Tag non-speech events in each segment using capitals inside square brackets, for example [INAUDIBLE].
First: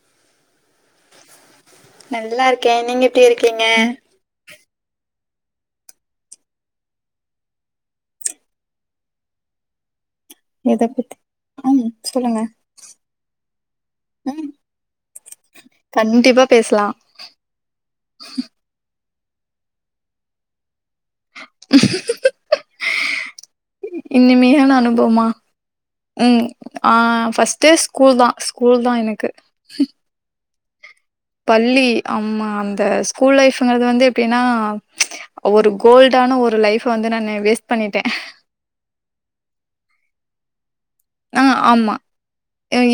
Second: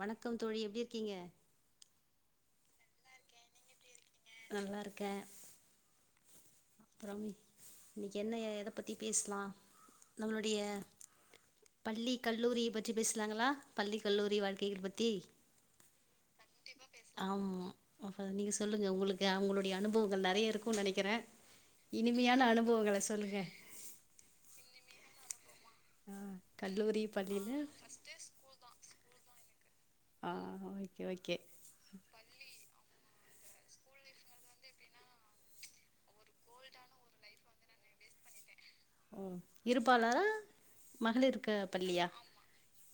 வணக்கம் தோழி எப்டி இருக்கீங்க நல்லா இருக்கேன், நீங்க எப்படி இருக்கீங்க? நல்லா இருக்கே அப்புறம் என்ன எத பத்தி பேசலாம் நம்மளுடைய எத பத்தி ம் பள்ளி, சொல்லுங்க கல்லூரி பற்றி பேசலாங்களா பள்ளி, கல்லூரி ம் வாழ்க்கை பத்தி கண்டிப்பா பேசலா ஆமா நீங்க சொல்லுங்க உங்களுக்கு அவங்களுடைய அனுபவங்கள் நிறைய இருக்குன் நினைக்கிறேன் இனிமையான அனுபவங்களை சொல்லுங்க, ஆ உம் ஆ கல்லூரி பள்ளியில ஃபர்ஸ்ட் ஸ்கூல் தான் ஸ்கூல் தான் எனக்கு ஆ ஓகே ஓகே பள்ளி அம்மா அந்த ஸ்கூல் லைஃபங்கிறது வந்து எப்படின்னா ஒரு கோல்டான ஒரு லைப் வந்து நான் வேஸ்ட் பண்ணிட்டேன் ஓ இருப்பாளா ஆ ஆமா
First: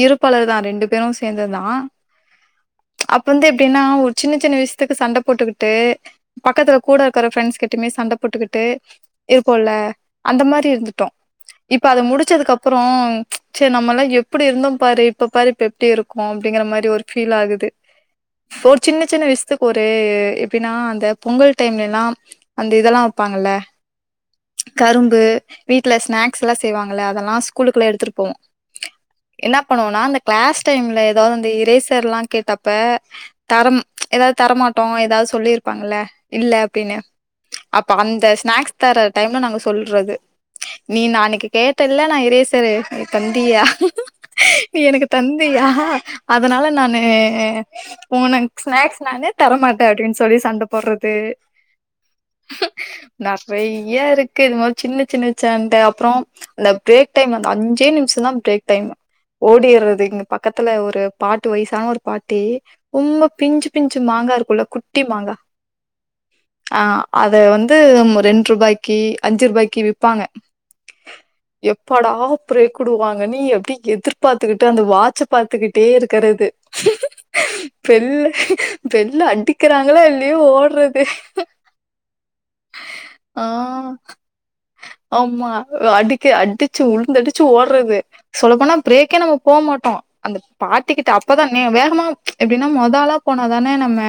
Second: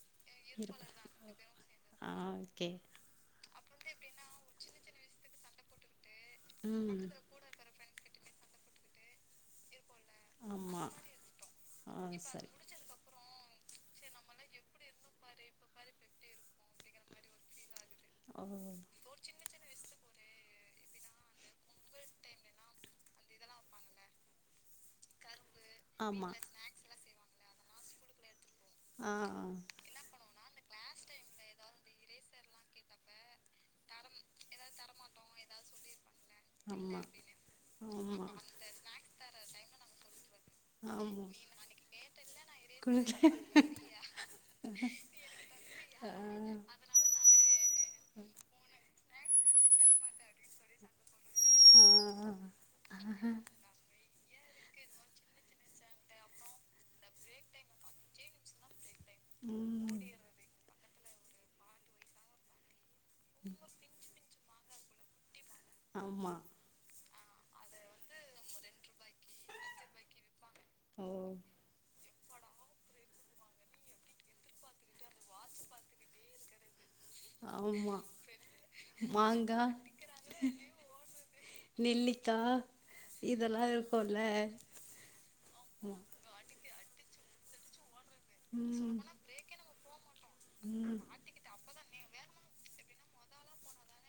இருப்பாளர் தான் இரு- ரெண்டு பேரும் சேர்ந்தது தான் ஆ ஓகே அப்ப வந்து எப்படின்னா ஒரு சின்ன சின்ன விஷயத் எதுக்கு சண்டை போட்டுக்கிட்டு பக்கத்துல கூட ம் இருக்கற பிரண்ட்ஸ் கிட்டமே சண்டை போட்டுக்கிட்டு இருப்போல அந்த மாதிரி ஆமா இருந்துடோம் இப்ப அது ஆ சரி முடிச்சதுக்குப்அப் சரி நம்மல்லாம் எப்படி இருந்தோ பாரு இப்ப பாரு இப்ப எப்படி இருக்கோம் அப்படிங்கிற மாதிரி ஒரு ஃபீல் ஆகுது ஓ ஒரு சின்ன சின்ன விசயத்துக்கு ஒரு எப்படின்னா அந்த பொங்கல் டைம்லலாம் அந்த இதெல்லாம் வப்பாங்கல்ல கரும்பு வீட்டுல ஆமா ஸ்நாக்ஸ்லாம் செய்வாங்கள அதெல்லாம் குலுக்களை எடுத்துட்டு போவோம் ஆ ஆ என்ன பண்ணுவோனா அந்த கிளாஸ் டைம்ல ஏதாவது அந்த இரேசர் எல்லாம் கேட்டப்ப தரம் ஏதாவது தரமாட்டோம் ஏதாவது சொல்லிருப்பாங்கள இல்ல அப்படின்னு ஆமா அப்ப அந்த ஆமா ஸ்நாக்ஸ் தர டைம்ல நாங்க ஸ்கூல் சொல்றது. நீ நா ஆமா அன்னைக்கு கேட்டல்ல நான் [UNINTELLIGIBLE] நீ குடுக்க தந்தியா நீ எனக்கு தந்தியா ஆ அதனால நான் நானு உனக் [UNINTELLIGIBLE] [UNINTELLIGIBLE] நானே தரமாட்டே அப்டின்னு சொல்லி சண்டை போடுறது ஆ நெறைய இருக் இது மாரி சின்ன சின்ன சண்ட அப்புறோ அந்த பிரேக் டைம் அந்த அஞ்சே நிமிசம் தா பிரேக் டைம் ம் ஓடிடுறது இங்க பக்கத்துல ஒரு பாட்டு வயசான ஒரு பாட்டி ரொம்ப பிஞ்சு பிஞ்சு மாங்கா இருக்குல்ல குட் குட்டிமாங்க ஆமா அத வந்து ரெண்டு ரூபாய்க்கு அஞ்சு ரூபாய்க்கு விப்பாங்க ஓ எப் எப்படா பிரேக் குடுவாங்கனு எப்டி எதிர்பார்த்துக்கிட்டு அந்த வாச்ச பாத்துக்கிட்டே ருக்குறது ஆமா பெல்ல பெல்ல மாங்கா அடிக்கிறாங்களா இல்லயோ ஓட்றது நெல்லிக்கா இதெல்லா ஆஹ் இருக்குல்ல ஆமா அடிக்க அடி உழுந்து அடிச்சு ஓடறது சொல்ல போனா ம் பிரேக்கே நம்ம போமாட்டோ அந்த ம் பாட்டிக்கிட்ட அப்பதா வேகமா எப்டின்னா மொதாளா போனாதானே நம்ம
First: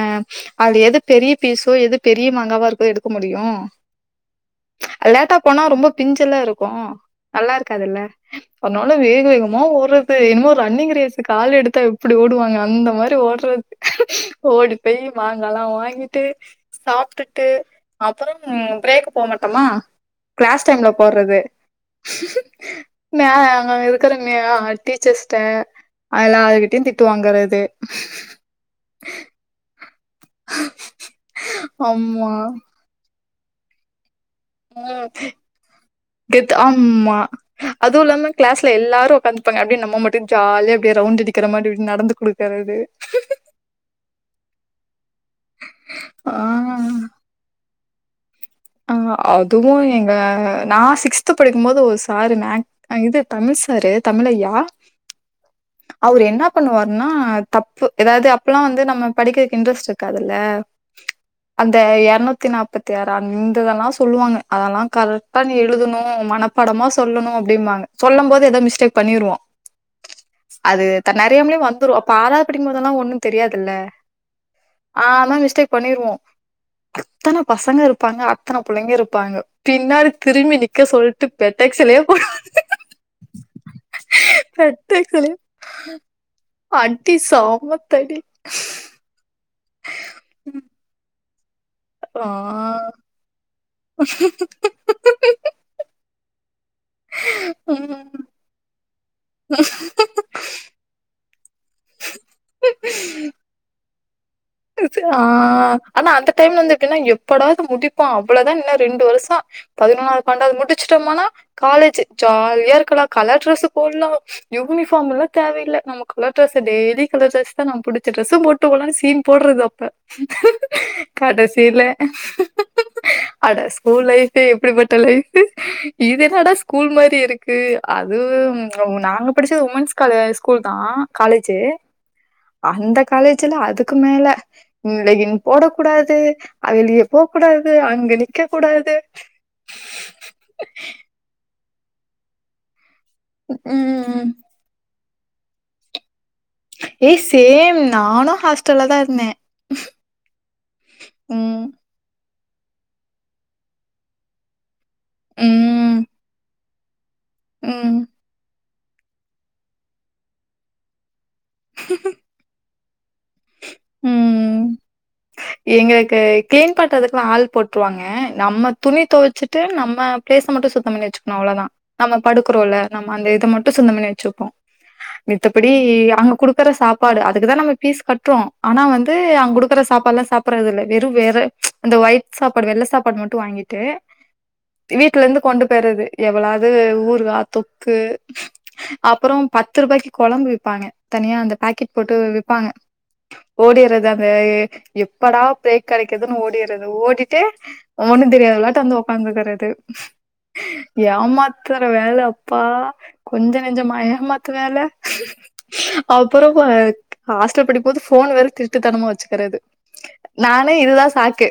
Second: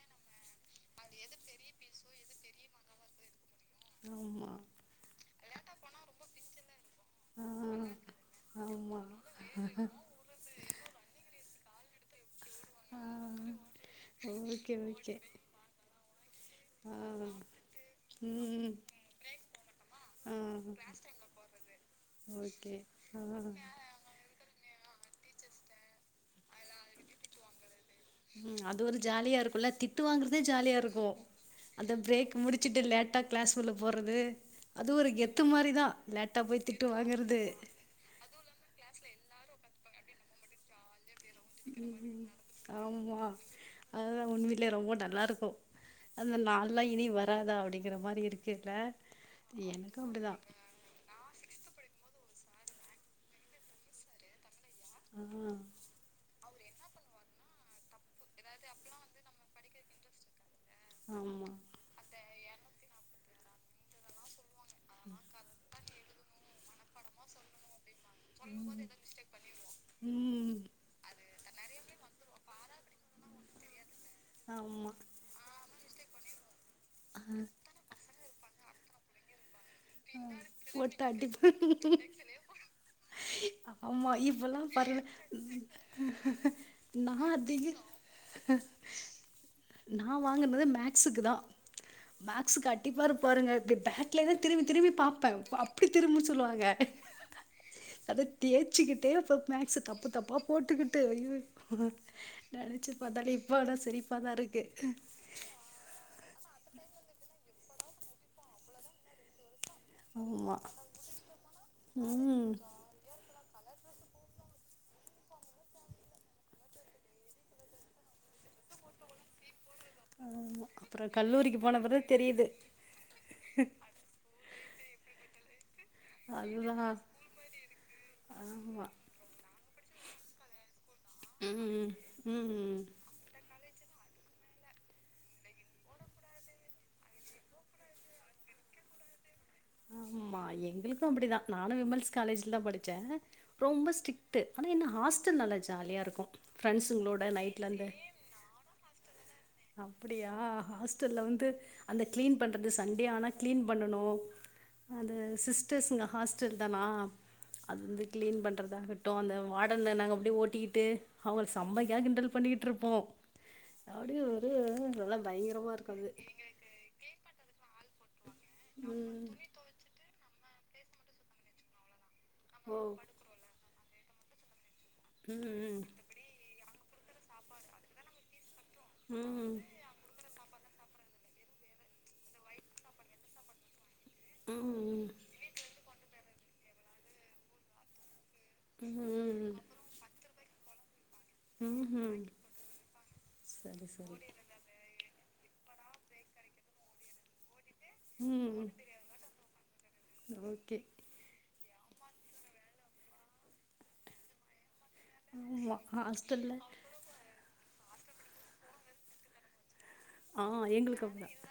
அது எது பெரிய பீஸோ எது பெரிய மங்காவா இருக்கோ எடுக்க முடியு ஆமா லேட்டா போனா ரொம்ப பிஞ்சல்லா இருக்கு ஆ நல்லா இருக்காதுல்ல அதுனால ஆமா வேக வேகமா ஓறது என்னமோ ரன்னிங் ரேஸுக்கு ஆள் எடுத்தா எப்டு ஓடுவாங்க அந்த ஆ மாதிரி ஓடறது ஓகே ஓடி போய் ஓகே மாங்கல்லா வாங்கிட்டு ஆ சாப்பிட்டுட்டு அப்புறம் ம் பிரேக் போக மாட்டோமா ஆ கிளாஸ் டைம்ல போடறது ஓகே ஆ மே அங்க இருக்கிறங்கா [UNINTELLIGIBLE] ஆஹ டீச்சர்ஸ்ட அல்லார்கிட்டயு திட்டு வாங்கறது உம் அது ஒரு ஜாலியா இருக்குல்ல தி ட்டு வாங்கறதே ஜாலியா இருக்கு அந்த ஆமா பிரேக் முடிச்சுட்டு லேட்டா கிளாஸ் உள்ள போறது உ அது ஒரு கெத்து மாரிதா லேட்டா கெத்து போய் திட்டு ஆமா வாங்குறது அதுவு இல்லாம கிளாஸ்ல எல்லாரு உட்காந்துருப்பாங்க அப்டியே நம்ம மட்டும் அப்டியே ஜாலியா அப்டியே ரவுண்டு அடி ம் ம் ஆமா அதுதா உண்மையிலயே ரொம்ப நல்லா இருக்கு ஆ அந்த நால்லா இனி வராதா அப்டின்னு க்ர மாரி இருக் ஆஹ் அதுவு எங்க நா சிக்ஸ்த் படிக்கு போது ஒரு சார் மேக் அ இது தமிழ் சார் தமிழய்யா ஆ அவரு என்ன என்ன பண்ணுவாருனா தப்பு எதாது அப்பெல்லா வந்து நம்ம படிக்கறக்கு இன்ட்ரெஸ்ட் இருக்காதுல்ல ஆமா அந்த எரநூத் த்தி நாப்பத்தி ஆற [UNINTELLIGIBLE] இதெல்லா சொல்லுவாங்க அதெல்லா கலட்டா நீ எழுதணு மனப்படமா சொல்லணு அப்டிம்பாங்க சொல்ல போது ஏதோ மிஸ்டேக் பண்ணிருவோ ம் அது தன் தெரியாமலே வந்துரு அப்ப ஆறாது படிக்கு போதுல்லா ஒன்னு தெரியாதுல்ல ஆமா ஆ ஆனா மிஸ்டேக் பண்ணிருவோ ஆ அத்தன பசங்கருப்பாங்க அத்தன புள்ளைங்கருப்பாங்க பின்னாடி திரும்பி நிக்க போட்டு சொல்ட்டு அடிப்ப பெட்டக்சிலே போடா ஆமா இப்பல்லா பரவா பெட்டக்சிலே அடி நா சாமத்தடி அதிக நா வாங்குனது மேக்ஸ்க்கு தா ஆ மேக்ஸ்க்கு அடிப்பாரு பாருங்க [UNINTELLIGIBLE] பேக்லே திரும்பி பாப்பே அப்டி திரும்ப சொல்லுவாங்க ம் அத தேச்சிக்கிட்டே மேக்ஸ் தப்பு தப்பா போட்டுக்கிட்டு அய்யோ நெனச்சு பாத்தாலே இப்ப சரி ஆ ஆனா அந்த டைம்ல வந்து [UNINTELLIGIBLE] எப்படா இது முடிப்போ அவ்ளதா இன்னு ரெண்டு வருஷோ பதினொன்னாவது ஆமா பண்ணடாவது முடிச்சட்டோம்னா காலேஜூ ம் ஜாலியா இருக்கலா கலர் ட்ரெஸு போட்லா யூனிபார்ம் எல்லா தேவயில்ல நம்ம கலர்ரெஸ் டெய்லி கலர் ட்ரெஸ் தா நம் புடிச்ச டிரெஸ் போட்டு போலானு சி போட்றது அப் ப ஆமா அப்றோ கல்லூரிக்கு போன கடைசில பிறகு தெரியுது அட ஸ்கூல் லைஃப் ஏ எப்டிப்பட்ட லைஃபு இது என்னடா அதுதா ஸ்கூல் மாரி இருக்கு அது ஆமா நாங்க படிச்ச உமென்ஸ் கா ஸ்கூல் தா காலேஜு ம் ம் ம் அந்த காலேஜூல அதுக்கு மேல லெகின் போட கூடாது [UNINTELLIGIBLE] போ கூடாது அங்க நிக்க கூடாது ஆமா எங்ளுக்கு அப்டிதா நானு உமென்ஸ் காலேஜ்ல தா படி ச்சே ரொம்ப ம். ஸ்ட்ரிக்ட்டு ஆனா என்ன ஹாஸ்ட் [UNINTELLIGIBLE] நல்லா ஜாலியாருக்கு ஏ சேம் நானு ஹாஸ்டல்ல தாருந்தே அப்டியா ஹாஸ்டல்ல வந்து அந்த க்ளீன் பண்றது சண்டே ஆனா க்ளீன் பண்ணனு அது ம். சிஸ்டர்ஸுங்க ஹாஸ்டல் தனா ம். அந்து க்ளீன் பண் றதாகட்டு அந்த வாடன நாங்க அப்டியே ஓட்டிக்கிட்டு அவள் செமையா கிண்டல் பண்ணிட்ருப் போ ஆடியோ ம். [UNINTELLIGIBLE] எங்களுக்கு க்ளீன் பண்றதுக்குல்லா ஆள் போட் டுவாங்க நம்ம துணி ம் தொவச்சிட்டு நம்ம பிளேஸ மட்டு சுத்தம் பண்ணி வச்சிக்கணு அவ்ளோதா நம்ம படுக்குறோல்ல ஓ நம்ம அந்த இத மட்டு சுத்தம் பண்ணி ச்சிருப்போ மித்தப்படி ம் அங்க குடுக்குற சாப் ப்பாடு அதுக்குதா நம்ம பீஸ் கட்றோ ஆனா வந்து அங் ம் குடுக்குற சாப்பாட்லா சாப்புட்றதில்ல வெறு வேற அந்த ஒயிட் சாப்பாடு வெள்ள சாப்பாடு மட்டு வாங்கிட்டு ம் ம் வீட்ல இருந்து கொண்டு போய்றது எவளாது ஊருகா தொக்கு அப்பறோ ம் பத்து ரூபாய்க்கு கொழம்பு விப்பாங்க தனியா அந்த ம் பாக்கெட் போட்டு ம் விப்பாங்க சரி ஓடிர்றது அந்த சரி ப்படா ப்ரேக் கெடைக்கிதுன்னு ஓடிர்றது ஓடிட்டே ஒண்ணு ம் தெரியாதவளாட்டு வந்து உஒக்காந்துக்குறது ஓகே ஏம்மா எத்தன வேலை அப்பா கொஞ்ச நஞ்சமா ஏமாத்து வேல ஆமா ஹாஸ்டல்ல அப்பறமா ஹாஸ்டல் படி போது ஃபோன் வேற திருட்டுத்தனமா வச்சுக்கறது ஆ நானே இதுதா எங்களுக்கு அப்டிதா சாக்கு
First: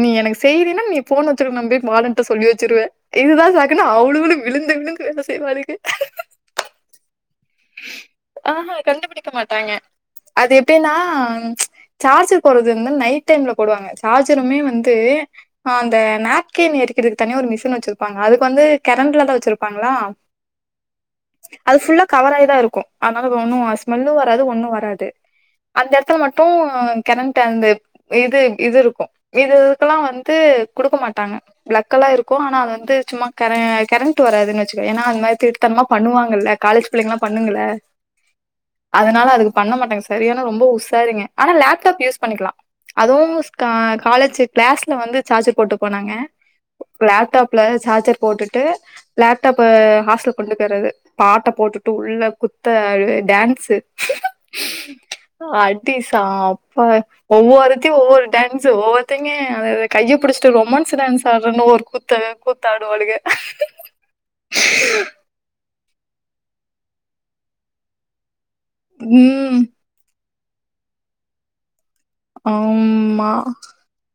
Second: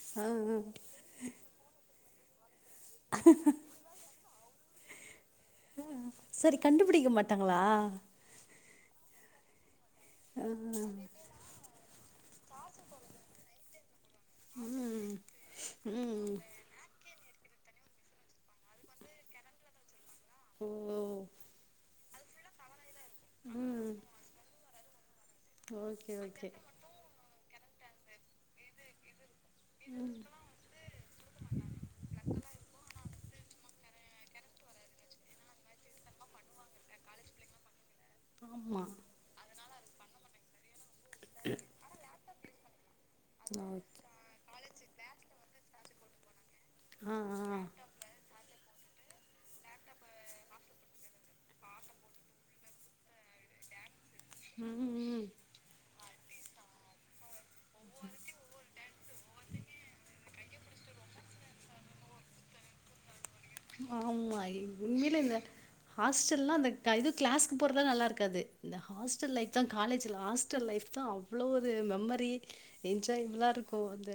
நீ ஆ எனக்கு ஆ செய்லீன்னா நீ ஃபோன் வச்சிருக்க [UNINTELLIGIBLE] வாடன் ட சொல்லி வச்சிருவே இதுதா சாக்குனு அவ்ளுகளையு விழுந்து விழுந்து வேல அ சரி கண்டுப்புடிக்க மாட்டா ங்ளா ஆஹஹா கண்டுபிடிக்க மாட்டாங்க அது எப்டின்னா ம் சார்ஜர் போட்றது வந்து நைட் டைம்ல போடுவாங்க சார்ஜருமே வந்து அந்த ம் நாப்கின் எரிக்கிறது தனியா ஒரு மிஷின் வெச்சுருப்பாங்க அதுக்கு வந்து கெரண்ட்ல தா வெச்சிருப்பாங்களா ஓ அது ஃபுல்லா கவராய் தா இருக்கு அதனால ஒன்னு ம் ஸ்மெல்லு வராது ஒன்னு வராது அந்த ஓகே எடத்துல மட்டு ஓகே கெரன்ட் அந்த இது இது இருக்கு இது இதுகெல்லா வந்து குடுக்க மாட்டாங்க பிளக்கு எல்லா இருக்கு‌ ஆனா அது வந்து சும்மா கெரண்ட் வராதுன்னு வெச்சுக்க ஏன்னா அது மாரி திருட்டுதனமா பண்ணுவாங்கல்ல காலேஜ் பிள்ளிங்களா பண்ணுங்கள ஆமா அதனால அதுக் பண்ணமாடாங்க செரியான உ சேரிங்க ஆன லேப்டாப் யூஸ் பண்ணிக்கலா அதுவு ஓகே காலேச்சு கிளாஸ்ல வந்து சார்ஜ் போடுகுவோ நாங்க ஆ ஆ லேப்டாப்ல சார்ஜர் போட்டுட்டு லேப்டாப்ப ஹாஸ்டல் கொண்டு போயிறது பாட்ட போட்டு உள்ள குத்து டான்சு ம் ம் சப்ப ஒவ்வொருத்தி ஒவ்வொரு டான்சு ஒவ்வொருத்தங்க அத கைய புடிச்சிட்டு ரொமான்சு டான்ஸ் ஆடுறன்னு கூ கூத்து ஆடுவாளுக ஹாஸ்டல்லா அந்த இது கிளாஸ்சுக்கு போறதுதா நல்லா இருக்காது இந்த ஹாஸ்டல் லைப் ம் தா காலேஜ் லைப் தா அவ்ளோ அது மெம மெமரி ஆமா என்ஜாயெல்லா இருக்கு அந்த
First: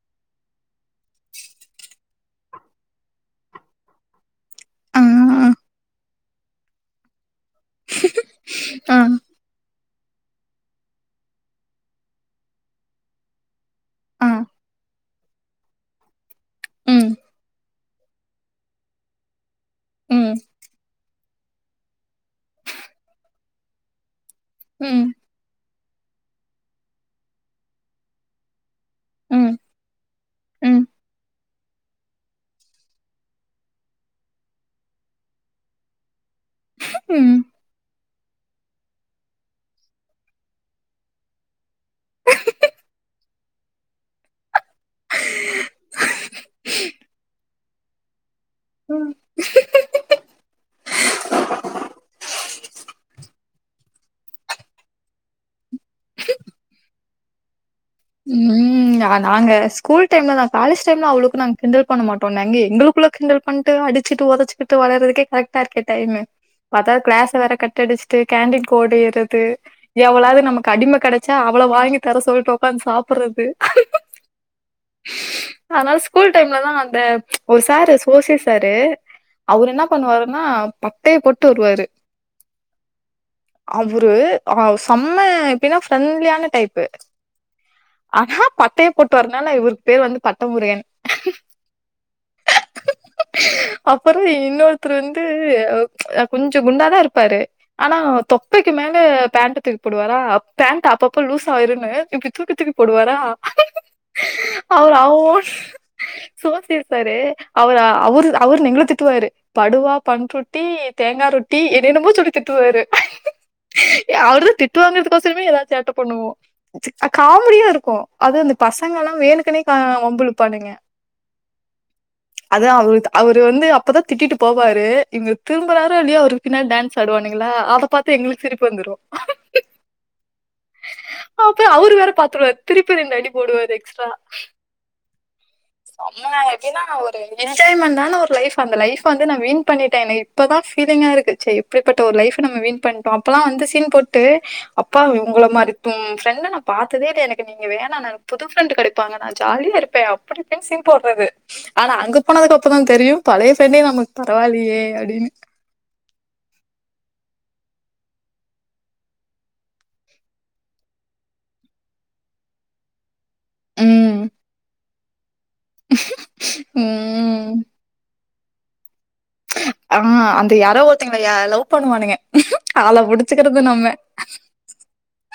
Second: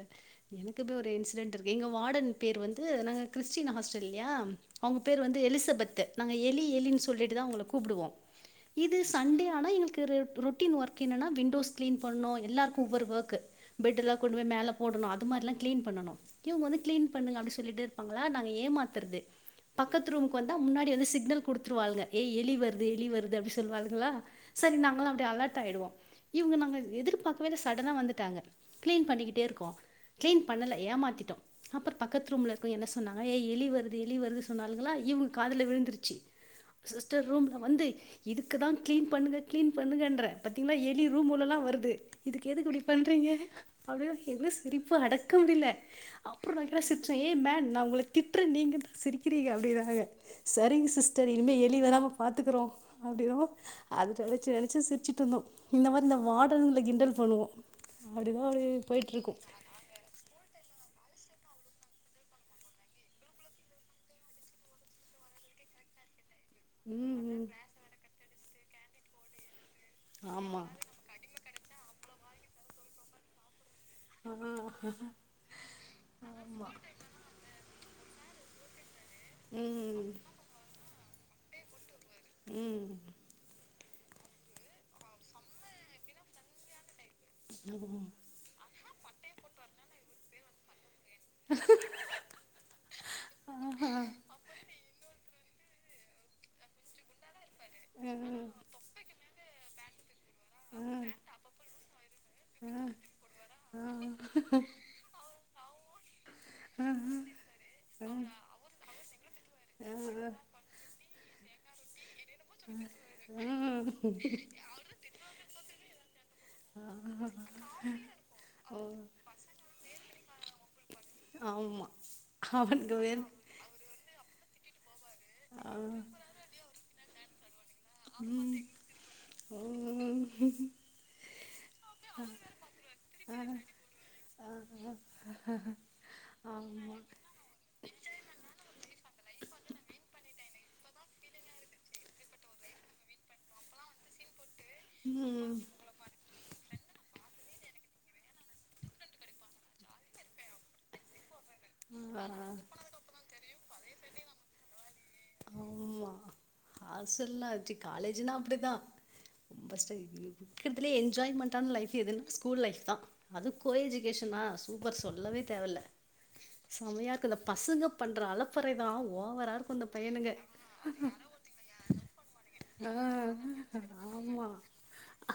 எனக்குமே ஒரு இன்சிடெட்ன் இருக்கு எங்க வாடன் பேர் வந்து நாங்க கிறிஸ்டீன் ஹாஸ்டல் இல்லயா அவங்க ஆ பேரு வந்து எலிசபெத்து நாங்க எலி எலின்னு சொல்லிட்டு தா அவங்க கூப்புடுவோ இது ஆ சண்டே ஆனா எங்களுக்கு ரொட்டீன் ஒர்க் என்னன்னா விண்டோஸ் கிளீன் பண்ணணு எல்லாருக்கு ஒவ்வொரு ஒர்க்கு பெட்டுல்லா ஆ கொண்டு போய் மேல போடணு அது மாரிலாம் கிளீன் பண்ணனு இவங்க வந்து கிளீன் ம் பண்ணுங்க அப்டின்னு சொல்லிட்டு பாங்களா நாங்க ஏமாத்த த்துறது பக்கத்து ம் ரூமுக்கு வந்தா முன்னாடி வந்து சிக்னல் குடுத்துருவாளுங்க ஏ எலி வருது எலி வருது அப்படின்னு சொல்லுவாளுங்களா சரி ம் நாங்கள அப்ப அலர்ட் ஆயிடுவோ இவுங்க நாங்க எதிர்பார்க்கவே சடனா வந்துட்டாங்க கிளீன் பண்ணிக்கிட்டே ம் இருக்கோ கிளீன் பண்ணல ம் ஏமாத்திட்டோ அப்புறம் பக்கத்து ரூமுல இருக்கவுங்க என்ன சொன்னாங்க ஏ எலி வருது எலி வருது சொன்னாளுங்களா இவுங்க காதல விழுந்துருச்சு சிஸ்டர் ரூம்ல வந்து இதுக்குதா கிளீன் பண்ணுங்க கிளீன் பண்ணுங்கன்றே பத்தீங்கனா எலி ரூம் உள்ளலா வருது இதுக்கு எதுக்கு இப்டி பண்றீங்க அப்படின் என்ன சொ சிரிப்ப அடக்க முடில அப்புறோ நாங்கலா சிரிச்சோ ஏ மேன் நா உங்கள திட்ற டீ சிரிக்கிறீங்க ம் அப்படிதாங்க சரிங்க சிஸ்டர் இனிமே ஏ எலி வராம பாத்துக்கறோ அப்டின்னோ அது நெனச்சு நெனச்சு சிரிச்சுட்டு இருந்தோ இந்த மாதிரி இந்த வாடன்கல கிண்டல் பண்ணுவோ ம் நாங்க ஸ்கூல் டைம்லதா காலேஜ் அந்த டைம்லா அவ்ளோக்கு நாங்க கிண்டல் பண்ண மாட்டோ நாங்க எங்களுக்குள்ள கிண்டல் பண்ட்டு அடிச்சுட்டு ஒதச்சுகிட்டு வெளாட்றதுக்கே கரெக்டா இருக்கே டைமு பாத்தா ம் கிளாஸ் ம் வேற கட்டடிச்சுட்டு கேண்டின் கோடையறது எவளாது ஆமா நமக்கு அடிம கெடச்சா அவள வாங்கி தர சொல்ட்டோ ஒக்காந்து சாப்பிடறது ஆ அதனால ஸ்கூல் டைம்ல தா அந்த ஒரு சாரு ஓசி சாரு அவர் என்ன ம் பண்ணுவாருன்னா ப பட்டய போட்டு வருவாரு ம் அவரு சம்ம எப்படீன்னா ஃப்ரெண்ட்லியான டைப்பு ஆனா பட்டயப் போட்டு வரனாலா இவுருக்கு பேரு வந்து பட்டமுருகன் அப்புறோ இன்னொருத்தரு வந் வந்து கொஞ்சோ குண்டா தா இருப்பாரு ஆனா தொப்பைக்கு மேல பேண்ட தூக் கூப்புடுவாரா அப் பேண்ட் அப்பப்ப லூஸ் ஆயிரோன்னு இப்டி தூக்கி தூக்கி போடுவாரா அவரு அவ்வோ சோசியல் சாரு அவர் அவரு அவரு எங்கள ம் திட்டுவாரு படுவா ஆஹ் பண்ருட்டி தேங்கா ரொட் டி என்னென்னமோ சொல்லி திட்டுவாரு உம் அவரு தா திட்டுவாங்றதுக்கோசரமே ஏதாவது சேட்ட பண்ணுவோ காமெடியா இருக்கு அது அந்த ஓ பசங்க லா வேனுக்குனே கா வம்பிழுப்பானுங்க ஆமா அத அவனுக்கு அவரு வேண் அவரு வந்து அப்பதா திட்டி ட்டு போவாரு இங்க திரும்பறாரோ ஆஹ் இல்லையே அவருக்கு பின்னடி டான்ஸ் ஆடுவானுங் ங்களா அத பாத்து எங்களுக்கு சிரிப்பு வந்துரு உம் அப்பகே அவரு வேற பாத்துருவாரு திருப்பி ரெண்டு அடி போடுவாரு எக்ஸ்ட்ரா ஆஹ் செம எப்டின்னா ஆமா ஒரு என்ஜாய்மெண்ட்டான ஒரு லைஃப் அந்த லைப் வந்து நா வீன் பண்னிட்டே எனக்கு இப்பதா ஃபீலிங்கா இருக்கு ச்சை இப்டிப்பட்ட ஒரு லைஃப் நம்ம வீன் பண்ணிட்டோ அப்பல்லா அந்த சீன் போட்டு அப்பா இவங்கள உம் மாறித் தும் ஃப்ரெண்ட நா பாத்ததே இல்ல எனக்கு நீங்க வேணா புது ஃப்ரெண்டு கெடைப்பாங்க நா ஜாலியா இருப்பே அப்டிஇப்டினு சீன் போட்றது ஆனா அங்க ஆஹ் போனதுக்கப்பறந்தா தெரியு பழைய ஃப்ரென்டே நம் நமக் பரவாயில்லீயே அப்டின்னு ம் ஹாஸ்டல்லா ஆச்சு காலேஜ்னா அப்டிதா ரொம்ப கஷ்ட இருக்கிறதுலே என்ஜாய்மெண்டான லைஃப் எதுன்னு ஸ்கூல் லைஃப் தா அது கோ உம் எஜிகேஷனா சூப் ப்ப சொல்லவே தேவல செமையா இருக்கு இந்த ம். பசங்க பண்ற அளப் ஃப்ரீதாவ் ஓவரா இருக்கு இந்தப் ஆ அந்த யாரொ ஒருத்தங்களா லவ் பண்ணுவானுங்க ஆள ஆஹ் புடிச்சுக்கறது நம்ம ஆமா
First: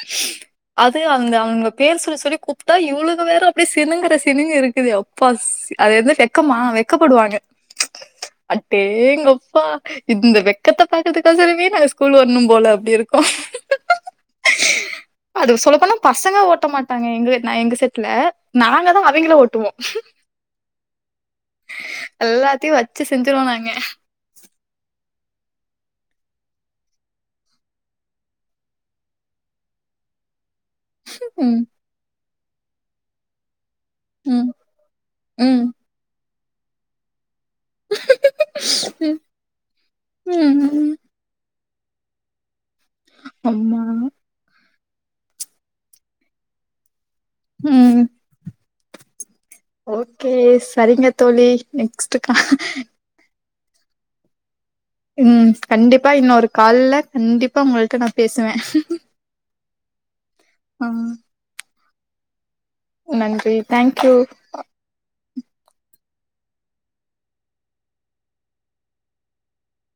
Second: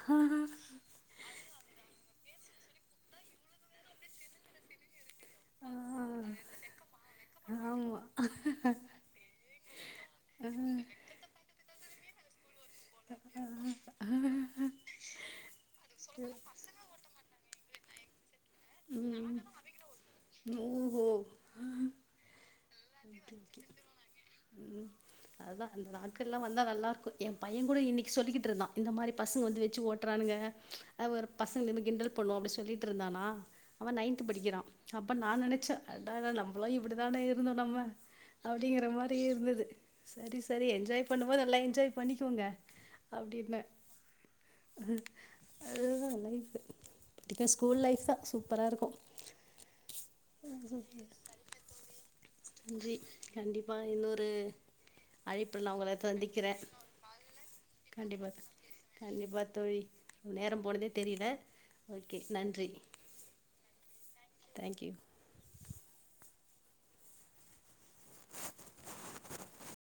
ஆஹ் அது அந்த அவங்க பேர் சொல்லி சொல்லி கூப்டா இவுளுங்க வேற அப்டே சினுங்கற சினிங்கு இருக்குதே அப் பஸ் ஆ அது வந்து வெக்கமா வெக்கப்படுவாங்க ஆமா அட்டேங்கப்பா இந்த வெக்கத்த பாக்கறதுக்கோசரமே நாங்க ஸ்கூ கூலுவர்ணும் போல அப்டி இருக்கு அது சொல்ல போனா பசங்க ஓட்ட மாட்டாங்க எங்க நா எங்க செட் ட்ல நாங்க தா அவிங்கள ம் ஓட்டுவோ ஓஹோ எல்லா டி வச்சு செஞ்சிருவோ நாங்க அதா அந்த நாட்கள்லா வந்தா நல்லா இருக்கு என் பையன் கூட இன்னிக்கி சொல்லிகிட்ருந்தா இந்த மாரி பசுவ்வ வந்து வெச்சு ஓட்றானுங்க அது ஒரு ம், பசங்கலேருந்து கிண்டல் பண்ணுவோ அப்டின் சொல்லிட்ருந்தானா அவ நைன்து ம், படிக்கிறா அப்ப நா ம், நெனைச்சே அடாடா நம் அப்பலா இப்டிதான இர் இருந்தோ நம்ம அப்டிங்கற ம், மாரி இருந்தது சரி சரி ம், ம். என்ஜாய் பண்ணும்போது நல்லா என்ஜாய் பண்ணிக்கோங்க அப்டின்னே அம்மா அதுதா லைஃபு ம் ஓகே சரிங்க தோழி நெக்ஸ்ட் கா செரி கண்டிப்பா இன்னொரு ம் அழைப்புல நா உங்கள கண்டிப்பா இன்னொரு சந்திக்கிறே கால்ல கண்டிப்பா உங்கள்ட நா கண்டிப்பா பேசுவே கண்டிப்பா தோழி நேரம் போனதே ம் தெரியல ஓகே நன்றி நன்றி தேங்க்யூ தேங்க் யூ